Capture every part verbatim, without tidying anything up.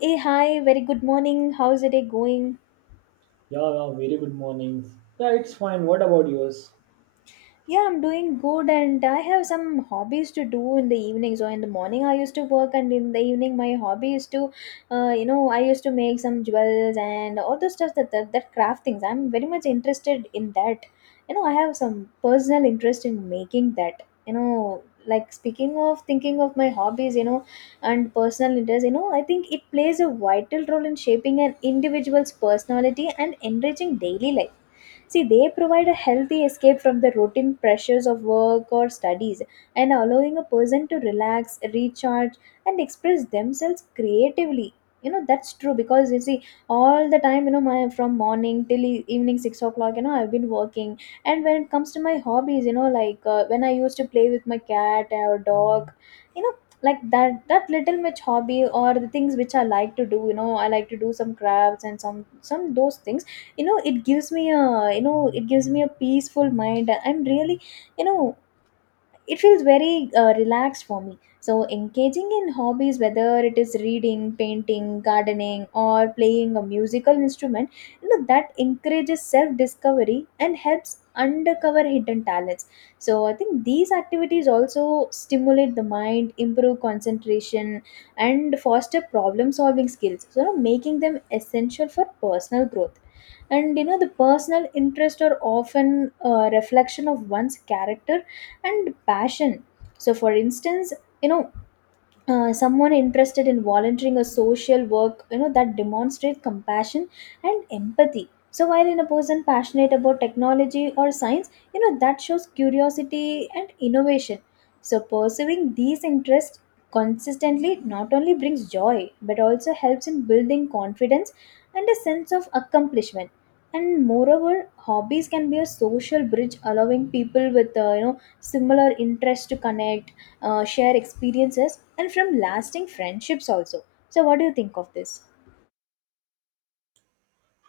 Hey, hi, very good morning. How's the day going? Yeah, yeah, very good mornings. Yeah, it's fine. What about yours? Yeah, I'm doing good and I have some hobbies to do in the evening. So in the morning I used to work and in the evening my hobby is to uh, you know, I used to make some jewels and all the stuff, that, that that craft things. I'm very much interested in that. You know, I have some personal interest in making that. You know, like speaking of thinking of my hobbies, you know, and personal interest, you know, I think it plays a vital role in shaping an individual's personality and enriching daily life. See, they provide a healthy escape from the routine pressures of work or studies, and allowing a person to relax, recharge, and express themselves creatively. You know, that's true because you see, all the time, you know, my from morning till e- evening six o'clock, you know, I've been working. And when it comes to my hobbies, you know, like uh, when I used to play with my cat or dog, you know, like that that little much hobby or the things which I like to do. You know, I like to do some crafts and some some those things. You know, it gives me a, you know, it gives me a peaceful mind. I'm really, you know, it feels very uh, relaxed for me. So engaging in hobbies, whether it is reading, painting, gardening or playing a musical instrument, you know, that encourages self discovery and helps uncover hidden talents. So I think these activities also stimulate the mind, improve concentration, and foster problem solving skills. So, you know, making them essential for personal growth. And you know, the personal interests are often a reflection of one's character and passion. So for instance, you know, uh, someone interested in volunteering or social work, you know, that demonstrates compassion and empathy. So while in a person passionate about technology or science, you know, that shows curiosity and innovation. So pursuing these interests consistently not only brings joy but also helps in building confidence and a sense of accomplishment. And moreover, hobbies can be a social bridge, allowing people with uh, you know, similar interests to connect, uh, share experiences, and from lasting friendships also. So, what do you think of this?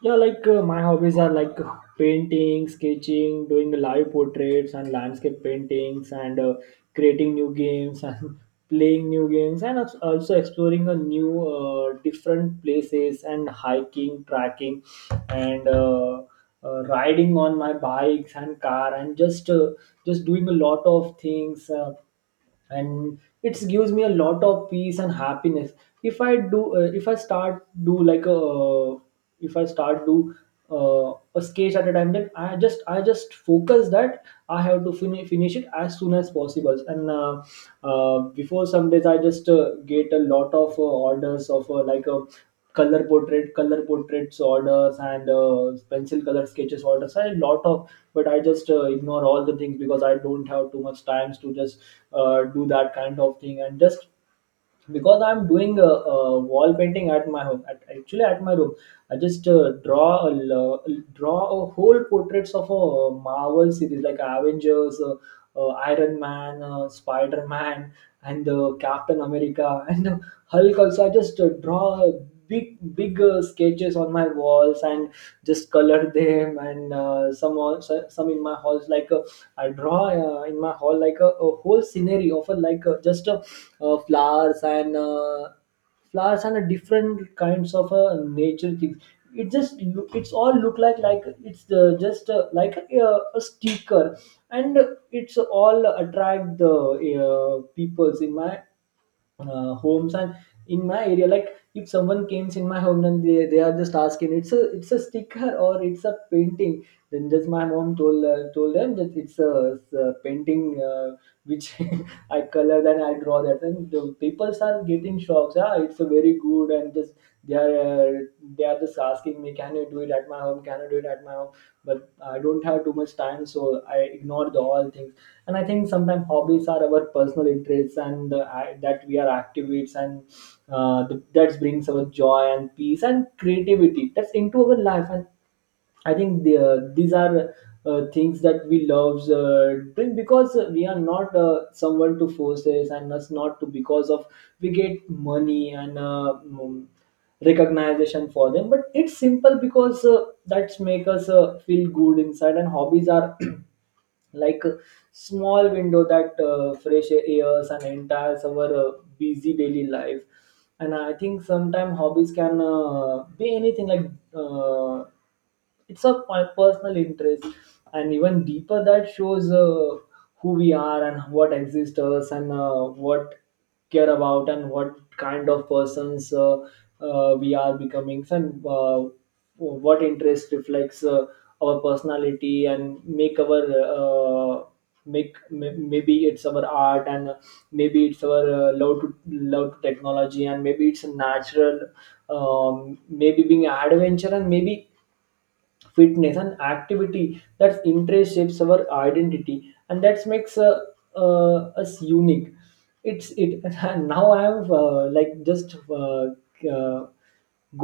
Yeah, like uh, my hobbies are like painting, sketching, doing live portraits and landscape paintings, and uh, creating new games and playing new games, and als- also exploring a new uh, different places and hiking, tracking, and uh, uh, riding on my bikes and car, and just uh, just doing a lot of things. Uh, and it gives me a lot of peace and happiness. If I do uh, if I start do like a If I start do uh, a sketch at a time, then i just i just focus that I have to fin- finish it as soon as possible. And uh, uh, before some days I just uh, get a lot of uh, orders of uh, like a color portrait color portraits orders and uh, pencil color sketches orders. I had a lot of, but I just uh, ignore all the things because I don't have too much times to just uh, do that kind of thing, and just because I'm doing a, a wall painting at my home, at, actually at my room. I just uh, draw a lo- draw a whole portraits of a Marvel series like Avengers, uh, uh, Iron Man, uh, Spider Man, and uh, Captain America, and uh, Hulk also. I just uh, draw big big uh, sketches on my walls and just color them, and uh, some also, some in my halls. like uh, I draw uh, in my hall like a, a whole scenery of a like uh, just uh, uh, flowers and uh, flowers and a different kinds of uh, nature things. It just look, it's all look like like it's uh, just uh, like a, a sticker. And it's all attract the uh, peoples in my uh, homes and in my area. Like if someone comes in my home, then they, they are just asking, it's a it's a sticker or it's a painting. Then just my mom told uh, told them that it's a, it's a painting, uh, which I color, then I draw that, and the people are getting shocks. Ah, it's a very good. And just they are uh, they are just asking me, "Can you do it at my home? Can you do it at my home?" But I don't have too much time, so I ignore the all things. And I think sometimes hobbies are our personal interests, and uh, I, that we are activates, and uh, th- that brings our joy and peace and creativity. That's into our life, and I think the, uh, these are uh, things that we love uh, doing, because we are not uh, someone to force this and us not to, because of we get money and uh, mm, recognition for them. But it's simple because uh, that's make us uh, feel good inside. And hobbies are like a small window that uh, fresh airs and enters our uh, busy daily life. And I think sometimes hobbies can uh, be anything, like uh, it's a my personal interest and even deeper that shows uh, who we are and what exists us, and uh, what care about, and what kind of persons uh, uh, we are becoming, and uh, what interest reflects uh, our personality and make our uh, make may- maybe it's our art, and maybe it's our uh, love to love to technology, and maybe it's natural, um, maybe being adventure, and maybe fitness and activity. That's interest shapes our identity and that makes uh, uh, us unique. It's it And now I have uh, like just uh, uh,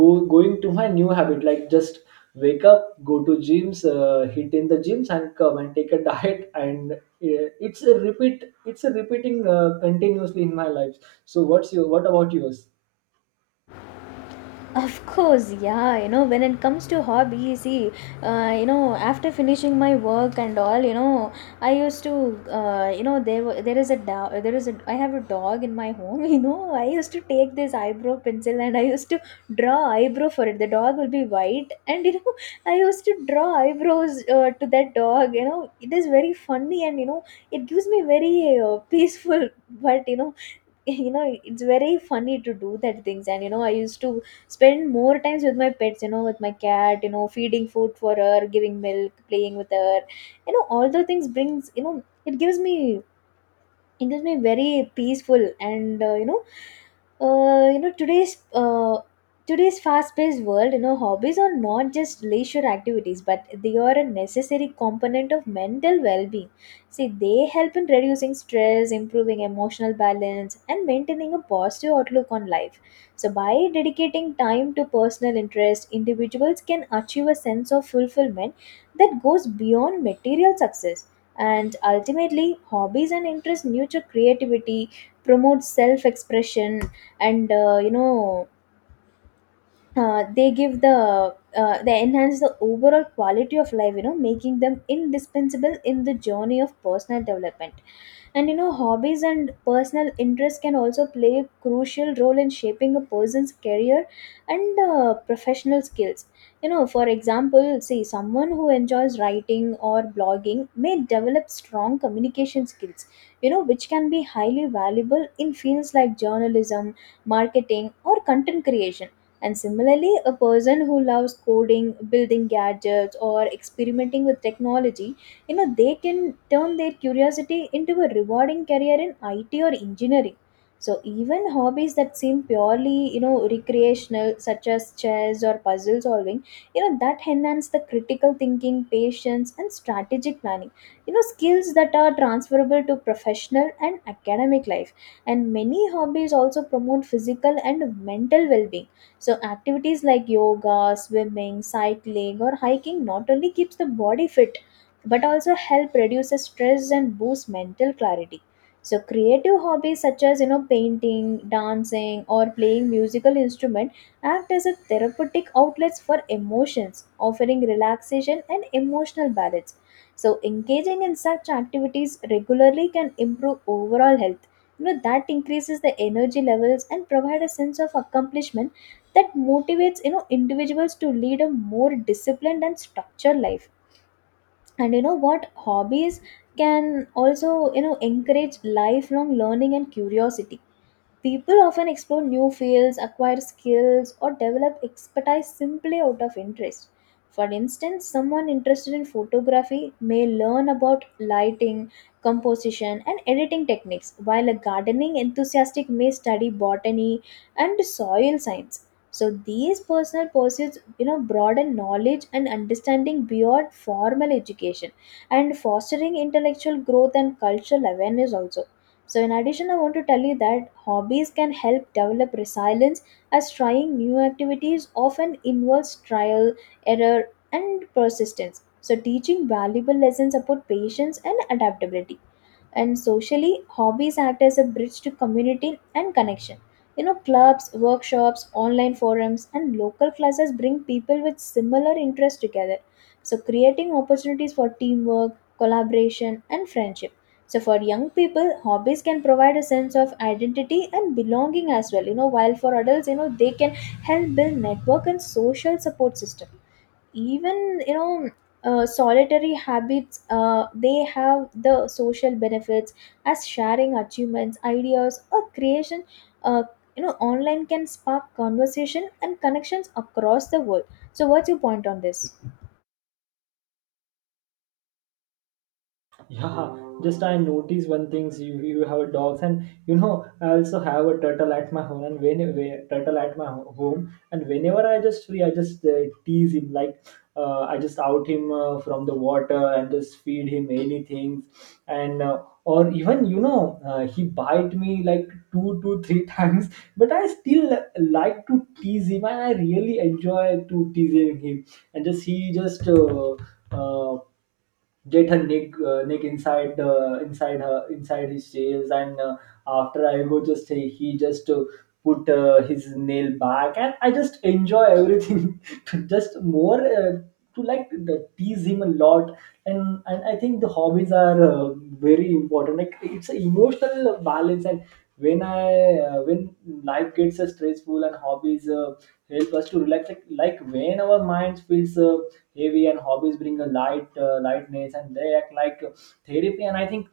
go going to my new habit, like just wake up, go to gyms, uh, hit in the gyms, and come and take a diet. And uh, it's a repeat it's a repeating uh, continuously in my life. So what's your what about yours? Of course, yeah, you know, when it comes to hobbies, see, uh, you know, after finishing my work and all, you know, I used to, uh, you know, there wa- there is a dog, there is a, I have a dog in my home, you know, I used to take this eyebrow pencil and I used to draw eyebrow for it. The dog will be white, and you know, I used to draw eyebrows uh, to that dog. You know, it is very funny, and you know, it gives me very uh, peaceful, but you know, you know, it's very funny to do that things. And you know, I used to spend more times with my pets, you know, with my cat, you know, feeding food for her, giving milk, playing with her. You know, all the things brings, you know, it gives me, it gives me very peaceful. And uh, you know, uh, you know, today's uh, today's fast-paced world, you know, hobbies are not just leisure activities but they are a necessary component of mental well-being. See, they help in reducing stress, improving emotional balance, and maintaining a positive outlook on life. So by dedicating time to personal interest, individuals can achieve a sense of fulfillment that goes beyond material success. And ultimately, hobbies and interests nurture creativity, promote self expression, and uh, you know, uh, they give the uh, they enhance the overall quality of life, you know, making them indispensable in the journey of personal development. And you know, hobbies and personal interests can also play a crucial role in shaping a person's career and uh, professional skills. You know, for example, see, someone who enjoys writing or blogging may develop strong communication skills, you know, which can be highly valuable in fields like journalism, marketing or content creation. And similarly, a person who loves coding, building gadgets, or experimenting with technology, you know, they can turn their curiosity into a rewarding career in I T or engineering. So even hobbies that seem purely, you know, recreational, such as chess or puzzle solving, you know, that enhance the critical thinking, patience, and strategic planning. You know, skills that are transferable to professional and academic life. And many hobbies also promote physical and mental well-being. So activities like yoga, swimming, cycling or hiking not only keeps the body fit but also help reduce the stress and boost mental clarity. So creative hobbies such as, you know, painting, dancing or playing musical instrument act as a therapeutic outlets for emotions, offering relaxation and emotional balance. So engaging in such activities regularly can improve overall health. You know, that increases the energy levels and provide a sense of accomplishment that motivates, you know, individuals to lead a more disciplined and structured life. And you know what, hobbies can also, you know, encourage lifelong learning and curiosity. People often explore new fields, acquire skills, or develop expertise simply out of interest. For instance, someone interested in photography may learn about lighting, composition, and editing techniques, while a gardening enthusiast may study botany and soil science. So these personal pursuits, you know, broaden knowledge and understanding beyond formal education, and fostering intellectual growth and cultural awareness also. So, in addition, I want to tell you that hobbies can help develop resilience, as trying new activities often involves trial, error, and persistence. So, teaching valuable lessons about patience and adaptability. And socially, hobbies act as a bridge to community and connection. You know, clubs, workshops, online forums and local classes bring people with similar interests together, so creating opportunities for teamwork, collaboration and friendship. So for young people, hobbies can provide a sense of identity and belonging as well. You know, while for adults, you know, they can help build network and social support system. Even, you know, uh, solitary habits, uh, they have the social benefits, as sharing achievements, ideas or creation, uh, you know, online can spark conversation and connections across the world. So what's your point on this? Yeah, just I noticed one things. You you have dogs, and you know I also have a turtle at my home. And when when- turtle at my ho- home. And whenever I just free, I just uh, tease him, like uh, I just out him uh, from the water and just feed him anything. And uh, Or even you know uh, he bite me like two to three times, but I still like to tease him, and I really enjoy to teasing him. And just he just. Uh, uh, get her neck, uh, neck inside, uh, inside her, inside his tails. And uh, after I go, just he, he just uh, put uh, his nail back, and I just enjoy everything to just more, uh, to like the, tease him a lot. And, and I think the hobbies are uh, very important, like it's an emotional balance. And when i uh, when life gets uh, stressful, and hobbies uh, help us to relax. Like, like when our minds feels uh, heavy, and hobbies bring a light uh, lightness, and they act like uh, therapy. And I think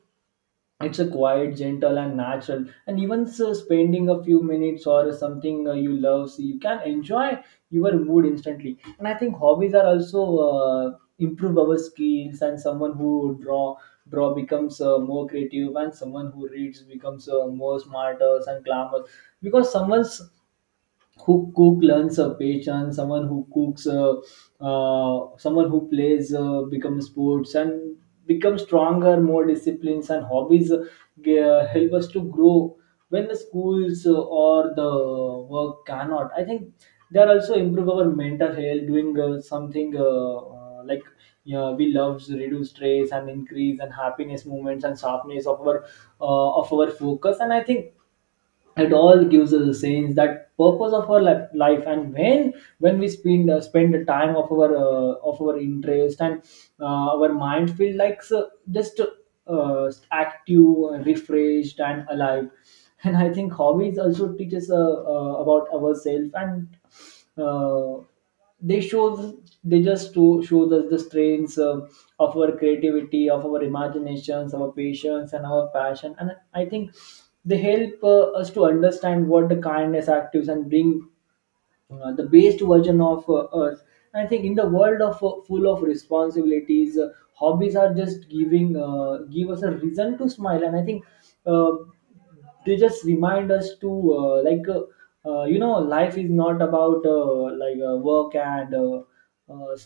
it's a quiet, gentle, and natural, and even so, spending a few minutes or something uh, you love, so you can enjoy your mood instantly. And I think hobbies are also uh, improve our skills, and someone who draw draw becomes uh, more creative, and someone who reads becomes uh, more smarter and glamorous, because someone's who cook learns a passion. Someone who cooks uh, uh, someone who plays uh, becomes sports and becomes stronger, more disciplines. And hobbies uh, g- uh, help us to grow when the schools uh, or the work cannot. I think they are also improve our mental health, doing uh, something uh, uh, like yeah, we love, reduce stress and increase and happiness moments and sharpness of our uh, of our focus. And I think it all gives us a sense that purpose of our li- life. And when when we spend uh, spend the time of our uh, of our interest, and uh, our mind feel like, so just uh, active, refreshed, and alive. And I think hobbies also teaches uh, uh, about ourselves, and uh, they show they just to show us the strengths uh, of our creativity, of our imaginations, our patience, and our passion. And I think they help uh, us to understand what the kindness actives and bring uh, the best version of uh, us. And I think in the world of uh, full of responsibilities, uh, hobbies are just giving uh, give us a reason to smile. And I think uh, they just remind us to uh, like uh, uh, you know life is not about uh, like uh, work and uh, uh,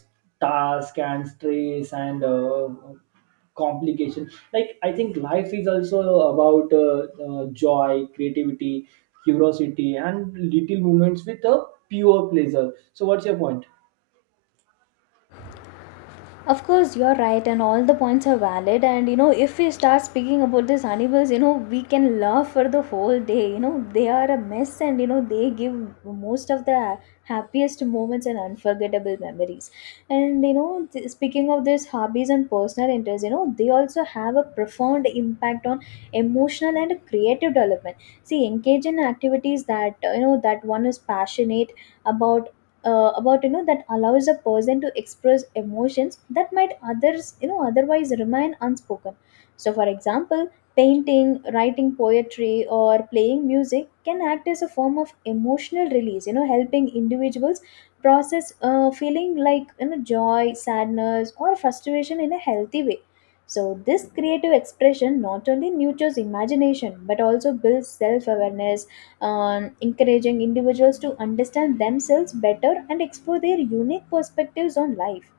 task and stress and uh, complication. Like, I think life is also about uh, uh, joy, creativity, curiosity, and little moments with a pure pleasure. So what's your point? Of course, you're right, and all the points are valid. And you know, if we start speaking about these animals, you know, we can laugh for the whole day. You know, they are a mess, and you know, they give most of the happiest moments and unforgettable memories. And you know, th- speaking of these hobbies and personal interests, you know, they also have a profound impact on emotional and creative development. See, engage in activities that uh, you know, that one is passionate about uh, about you know, that allows a person to express emotions that might others, you know, otherwise remain unspoken. So for example, painting, writing poetry or playing music can act as a form of emotional release, you know, helping individuals process uh, feeling like, you know, joy, sadness or frustration in a healthy way. So this creative expression not only nurtures imagination but also builds self awareness, um, encouraging individuals to understand themselves better and explore their unique perspectives on life.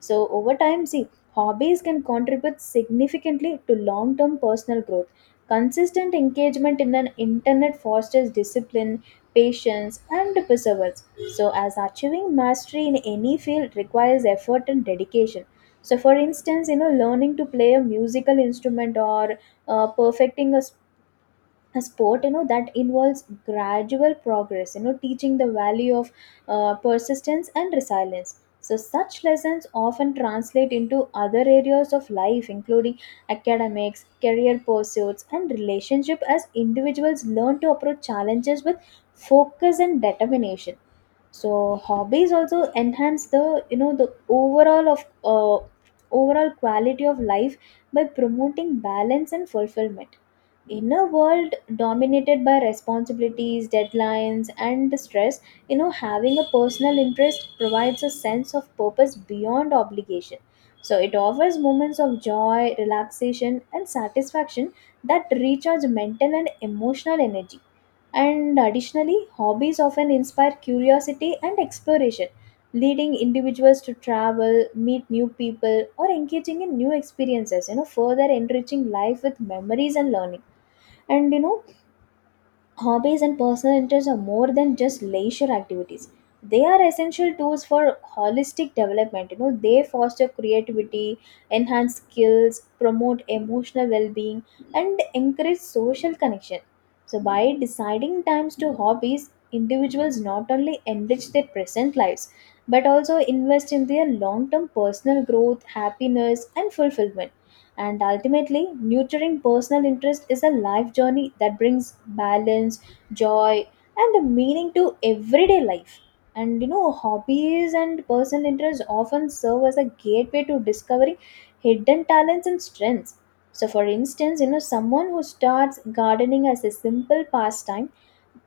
So, over time, see, hobbies can contribute significantly to long term personal growth. Consistent engagement in an internet fosters discipline, patience, and perseverance. So, as achieving mastery in any field requires effort and dedication. So, for instance, you know, learning to play a musical instrument or uh, perfecting a a sport, you know, that involves gradual progress, you know, teaching the value of uh, persistence and resilience. So such lessons often translate into other areas of life, including academics, career pursuits and relationship, as individuals learn to approach challenges with focus and determination. So hobbies also enhance the, you know, the overall of uh, overall quality of life by promoting balance and fulfillment. In a world dominated by responsibilities, deadlines and stress, you know, having a personal interest provides a sense of purpose beyond obligation. So it offers moments of joy, relaxation and satisfaction that recharge mental and emotional energy. And additionally, hobbies often inspire curiosity and exploration, leading individuals to travel, meet new people, or engaging in new experiences, you know, further enriching life with memories and learning. And you know, hobbies and personal interests are more than just leisure activities. They are essential tools for holistic development. You know, they foster creativity, enhance skills, promote emotional well-being, and encourage social connection. So by deciding times to hobbies, individuals not only enrich their present lives but also invest in their long-term personal growth, happiness, and fulfillment. And ultimately, nurturing personal interest is a life journey that brings balance, joy, and meaning to everyday life. And you know, hobbies and personal interests often serve as a gateway to discovering hidden talents and strengths. So, for instance, you know, someone who starts gardening as a simple pastime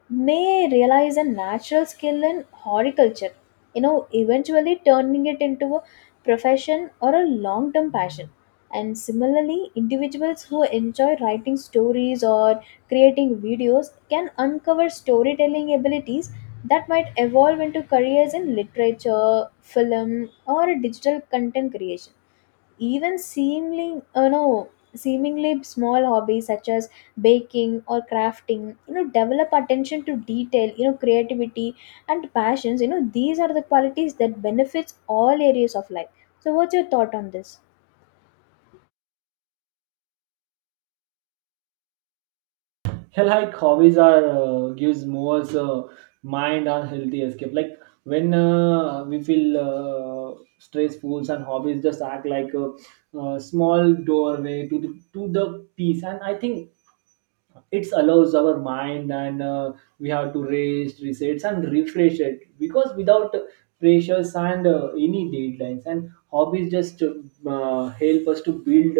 may realize a natural skill in horticulture, you know, eventually turning it into a profession or a long term passion. And similarly, individuals who enjoy writing stories or creating videos can uncover storytelling abilities that might evolve into careers in literature, film, or digital content creation. Even seemingly you know, seemingly small hobbies such as baking or crafting, you know, develop attention to detail, you know, creativity and passions. You know, these are the qualities that benefits all areas of life. So what's your thought on this? Hell, like hobbies are uh, gives more uh, mind and healthy escape. Like when uh, we feel uh, stressful, and hobbies just act like a, uh small doorway to the to the peace. And I think it allows our mind, and uh, we have to rest resets and refresh it, because without pressures and uh, any deadlines. And hobbies just uh, help us to build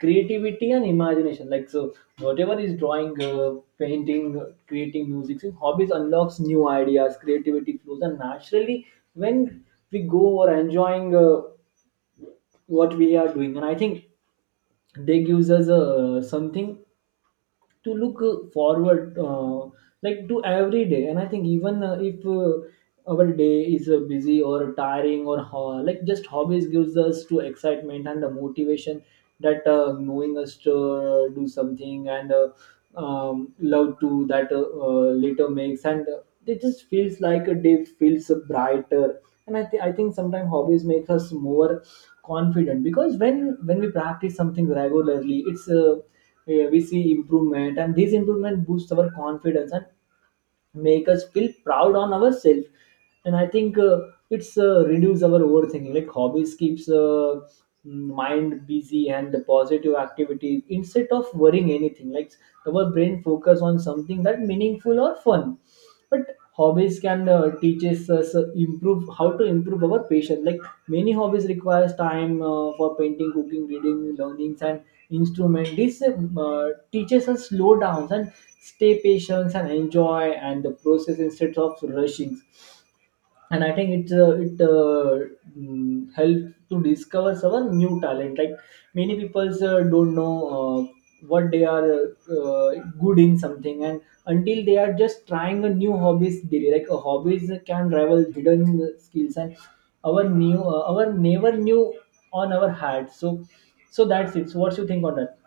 creativity and imagination. Like, so whatever is drawing, uh, painting, uh, creating music, so hobbies unlocks new ideas, creativity flows, and naturally when we go or enjoying uh, what we are doing. And I think they gives us uh, something to look uh, forward, uh, like to every day. And I think even uh, if uh, our day is uh, busy or tiring, or ho- like just hobbies gives us to excitement and the motivation, that uh, knowing us to uh, do something, and uh, um, love to that uh, uh, later makes and uh, It just feels like a day feels uh, brighter. And I, th- I think sometimes hobbies make us more confident, because when when we practice something regularly, it's uh, yeah, we see improvement, and these improvement boosts our confidence and make us feel proud on ourselves. And I think uh, it's uh, reduce our overthinking. Like hobbies keeps uh, mm, mind busy and the positive activities, instead of worrying anything. Like our brain focus on something that meaningful or fun, but hobbies can uh, teach us us, uh, so improve how to improve our patience. Like many hobbies requires time, uh, for painting, cooking, reading, learnings, and instrument. This uh, teaches us slow down and stay patient and enjoy and the process instead of rushing. And I think it's uh, it uh, mm, helped to discover some new talent. Like many people uh, don't know uh, what they are uh, good in something, and until they are just trying a new hobbies daily. Like a hobbies can rival hidden skills, and our new uh, our never knew on our heart. So, so that's it. So what's your think on that?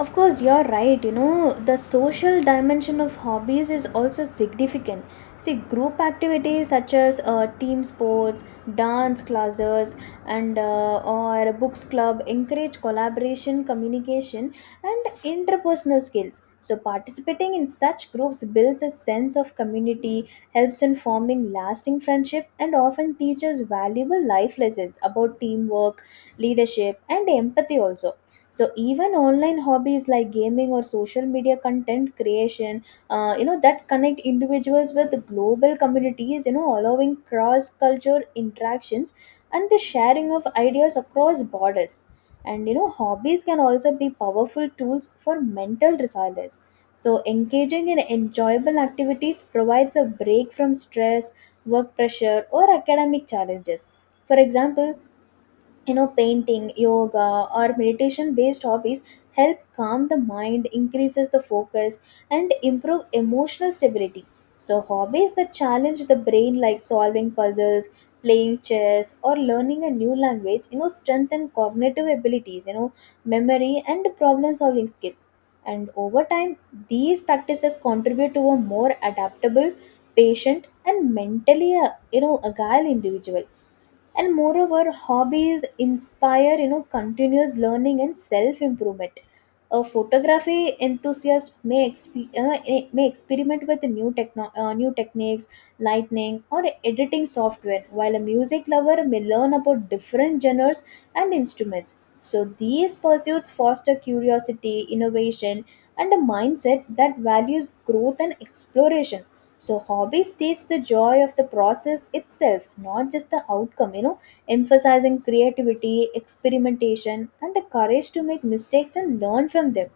Of course, you're right. You know, the social dimension of hobbies is also significant. See, group activities such as uh, team sports, dance classes, and uh, or books club encourage collaboration, communication, and interpersonal skills. So, participating in such groups builds a sense of community, helps in forming lasting friendship, and often teaches valuable life lessons about teamwork, leadership, and empathy also. So even online hobbies like gaming or social media content creation, uh, you know, that connect individuals with global communities, you know, allowing cross culture interactions and the sharing of ideas across borders. And you know, hobbies can also be powerful tools for mental resilience. So engaging in enjoyable activities provides a break from stress, work pressure, or academic challenges. For example, you know, painting, yoga, or meditation based hobbies help calm the mind, increases the focus, and improve emotional stability. So hobbies that challenge the brain like solving puzzles, playing chess, or learning a new language, you know, strengthen cognitive abilities, you know, memory and problem solving skills. And over time, these practices contribute to a more adaptable, patient, and mentally uh, you know, agile individual. And moreover, hobbies inspire, you know, continuous learning and self improvement. A photography enthusiast may, exp- uh, eh, may experiment with new techno- uh, new techniques, lighting, or editing software, while a music lover may learn about different genres and instruments. So these pursuits foster curiosity, innovation, and a mindset that values growth and exploration. So hobbies teach the joy of the process itself, not just the outcome, you know, emphasizing creativity, experimentation, and the courage to make mistakes and learn from them.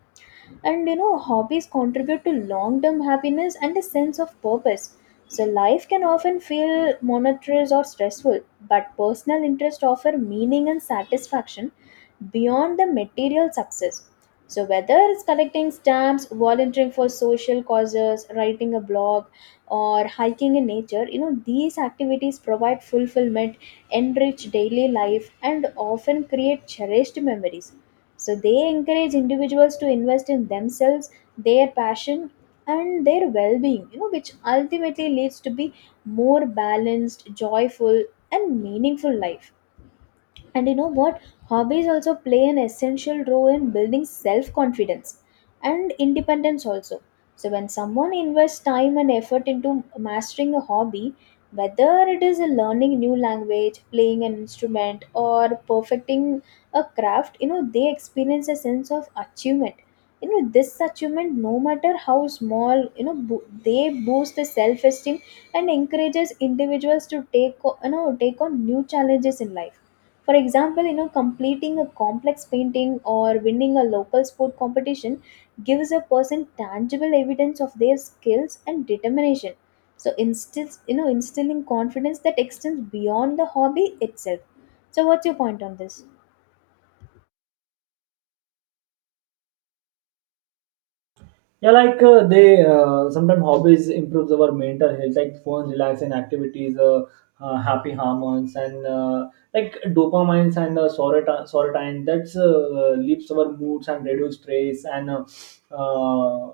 And you know, hobbies contribute to long term happiness and a sense of purpose. So life can often feel monotonous or stressful, but personal interests offer meaning and satisfaction beyond the material success. So whether it's collecting stamps, volunteering for social causes, writing a blog, or hiking in nature, you know, these activities provide fulfillment, enrich daily life, and often create cherished memories. So they encourage individuals to invest in themselves, their passion, and their well-being, you know, which ultimately leads to be more balanced, joyful, and meaningful life. And you know what? Hobbies also play an essential role in building self confidence and independence also. So, when someone invests time and effort into mastering a hobby, whether it is a learning new language, playing an instrument, or perfecting a craft, you know, they experience a sense of achievement. You know, this achievement, no matter how small, you know, bo- they boost the self esteem and encourages individuals to take, o- you know, take on new challenges in life. For example, you know, completing a complex painting or winning a local sport competition gives a person tangible evidence of their skills and determination. So instills, you know, instilling confidence that extends beyond the hobby itself. So what's your point on this? Yeah, like uh, they uh, sometimes hobbies improves our mental health, like fun, relaxing activities, uh, uh, happy hormones, and uh, like dopamines and uh, sorota- serotonin. That's uh, lifts our moods and reduce stress and uh, uh,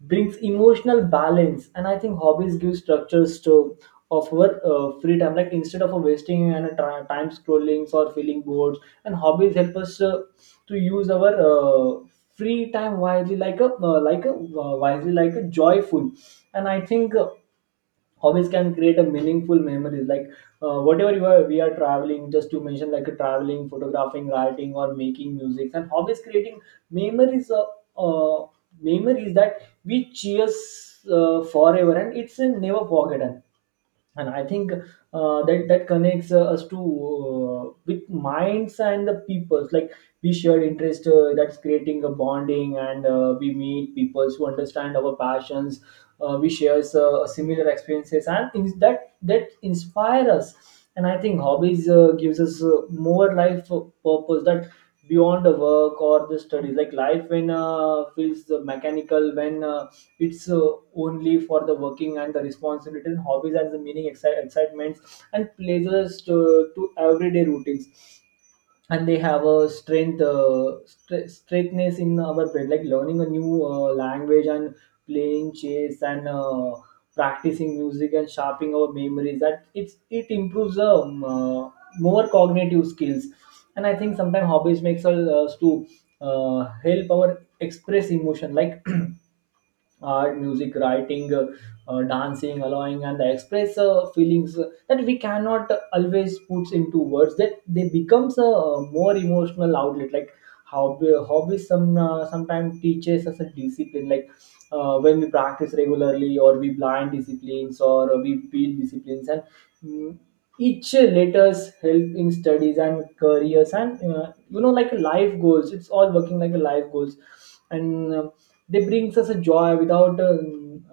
brings emotional balance. And I think hobbies give structures to of our uh, free time. Like instead of uh, wasting and uh, tri- time scrolling or feeling bored, and hobbies help us. Uh, to use our uh, free time wisely like a uh, like a uh, wisely like a joyful. And I think uh, hobbies can create a meaningful memories, like uh, whatever you are, we are traveling, just to mention like a traveling, photographing, writing or making music. And hobbies creating memories uh, uh, memories that we cheers uh, forever and it's a never forgotten. And I think uh, that that connects uh, us to uh, with minds and the peoples, like we share interest uh, that's creating a bonding. And uh, we meet people who understand our passions. Uh, we share uh, similar experiences and things that that inspire us. And I think hobbies uh, gives us uh, more life purpose that beyond the work or the studies. Like life when uh, feels mechanical, when uh, it's uh, only for the working and the responsibility. And hobbies as the meaning exci- excitements and pleasures to, to everyday routines. And they have a strength uh, stre- straightness in our brain, like learning a new uh, language and playing chess and uh, practicing music and sharpening our memories, that it's it improves um, uh, more cognitive skills. And I think sometimes hobbies makes us uh, to uh, help our express emotion, like art, music, writing, uh, uh, dancing, allowing, and the express uh, feelings uh, that we cannot always put into words. That they becomes a more emotional outlet. Like how uh, hobbies some uh, sometimes teaches us a discipline. Like uh, when we practice regularly, or we blind disciplines, or we build disciplines and mm, each letters help in studies and careers and uh, you know, like life goals, it's all working like a life goals. And um they brings us a joy without uh,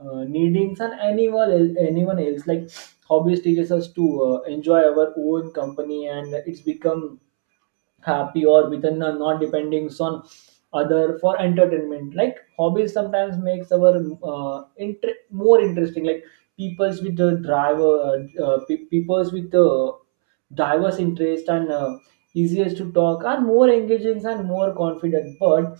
uh, needing and anyone el- anyone else. Like hobbies teaches us to uh, enjoy our own company, and it's become happy or within, uh, not depending on other for entertainment. Like hobbies sometimes makes our uh, inter- more interesting. Like peoples with the driver uh, pe- peoples with the diverse interest and uh, easiest to talk are more engaging and more confident. But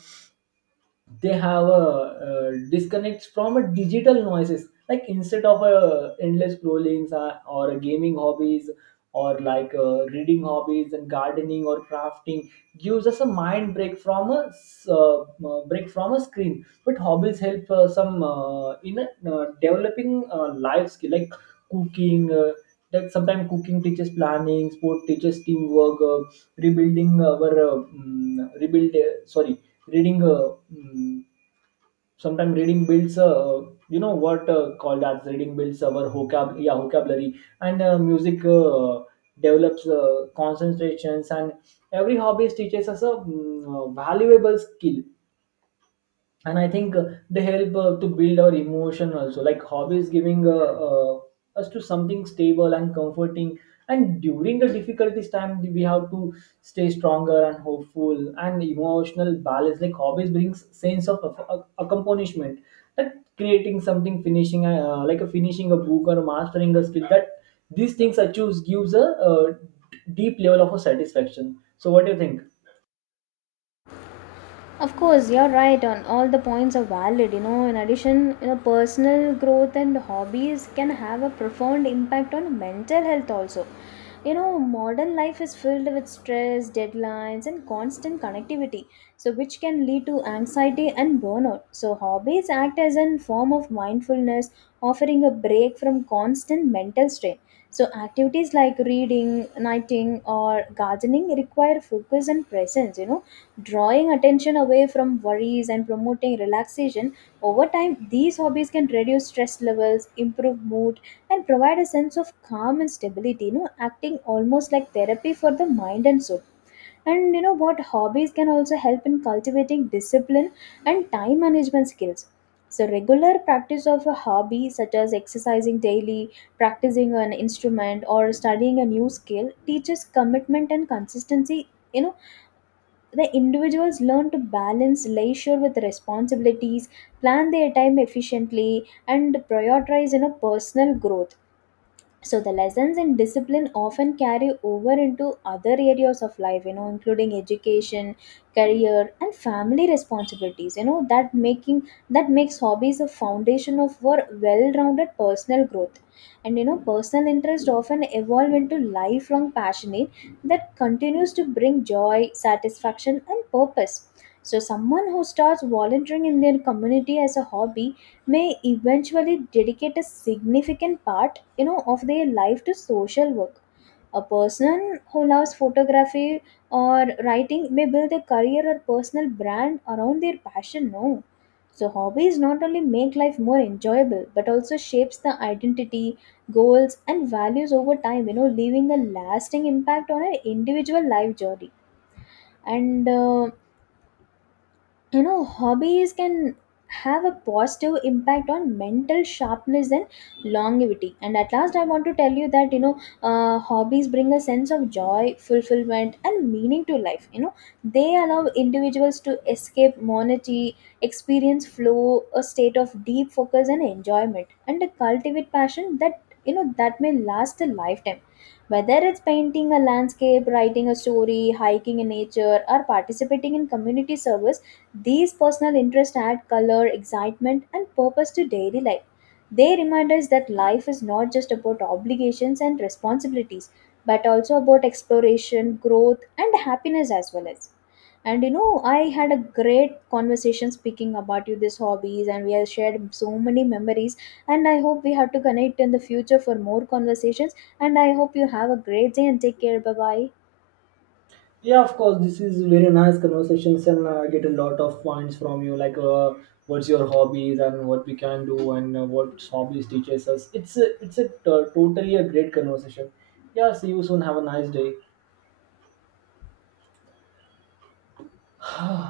they have a uh, disconnect from a digital noises, like instead of a endless scrollings uh, or a gaming hobbies, or like uh, reading hobbies and gardening or crafting, gives us a mind break from a s- uh, uh, break from a screen. But hobbies help uh, some uh, in a, uh, developing uh, life skill, like cooking uh, that sometimes cooking teaches planning, sport teaches teamwork, uh, rebuilding our uh, mm, rebuild uh, sorry, reading uh, mm, sometimes reading builds uh, you know what uh, called as reading builds our vocab yeah vocabulary. And uh, music uh, develops uh, concentrations. And every hobby teaches us a mm, uh, valuable skill. And I think uh, they help uh, to build our emotion also, like hobbies giving uh, uh, us to something stable and comforting. And during the difficulties time, we have to stay stronger and hopeful and emotional balance. Like hobbies brings sense of ac- ac- accomplishment, that creating something, finishing uh, like a finishing a book or mastering a skill, that these things I choose gives a uh, deep level of a satisfaction. So what do you think? Of course, you're right on all the points are valid. You know, in addition, you know, personal growth and hobbies can have a profound impact on mental health also. You know, modern life is filled with stress, deadlines, and constant connectivity, so which can lead to anxiety and burnout. So hobbies act as a form of mindfulness, offering a break from constant mental strain. So activities like reading, writing, or gardening require focus and presence, you know, drawing attention away from worries and promoting relaxation. Over time, these hobbies can reduce stress levels, improve mood, and provide a sense of calm and stability, you know, acting almost like therapy for the mind and soul. And you know what? Hobbies can also help in cultivating discipline and time management skills. So, regular practice of a hobby, such as exercising daily, practicing an instrument, or studying a new skill, teaches commitment and consistency. You know, the individuals learn to balance leisure with responsibilities, plan their time efficiently, and prioritize, you know, personal growth. So the lessons in discipline often carry over into other areas of life, you know, including education, career, and family responsibilities, you know, that making that makes hobbies a foundation of for well-rounded personal growth. And you know, personal interest often evolve into lifelong passionate that continues to bring joy, satisfaction, and purpose. So someone who starts volunteering in their community as a hobby may eventually dedicate a significant part, you know, of their life to social work. A person who loves photography or writing may build a career or personal brand around their passion, no. So hobbies not only make life more enjoyable but also shapes the identity, goals, and values over time, you know, leaving a lasting impact on an individual life journey. And uh, you know, hobbies can have a positive impact on mental sharpness and longevity. And at last I want to tell you that, you know, uh, hobbies bring a sense of joy, fulfillment, and meaning to life. You know, they allow individuals to escape monotony, experience flow, a state of deep focus and enjoyment, and to cultivate passion that, you know, that may last a lifetime. Whether it's painting a landscape, writing a story, hiking in nature, or participating in community service, these personal interests add color, excitement, and purpose to daily life. They remind us that life is not just about obligations and responsibilities, but also about exploration, growth, and happiness as well as. And you know, I had a great conversation speaking about you these hobbies, and we have shared so many memories. And I hope we have to connect in the future for more conversations. And I hope you have a great day and take care. Bye bye. Yeah, of course. This is very nice conversations, and uh, I get a lot of points from you. Like, uh, what's your hobbies and what we can do, and uh, what hobbies teaches us. It's a, it's a uh, totally a great conversation. Yeah. See you soon. Have a nice day.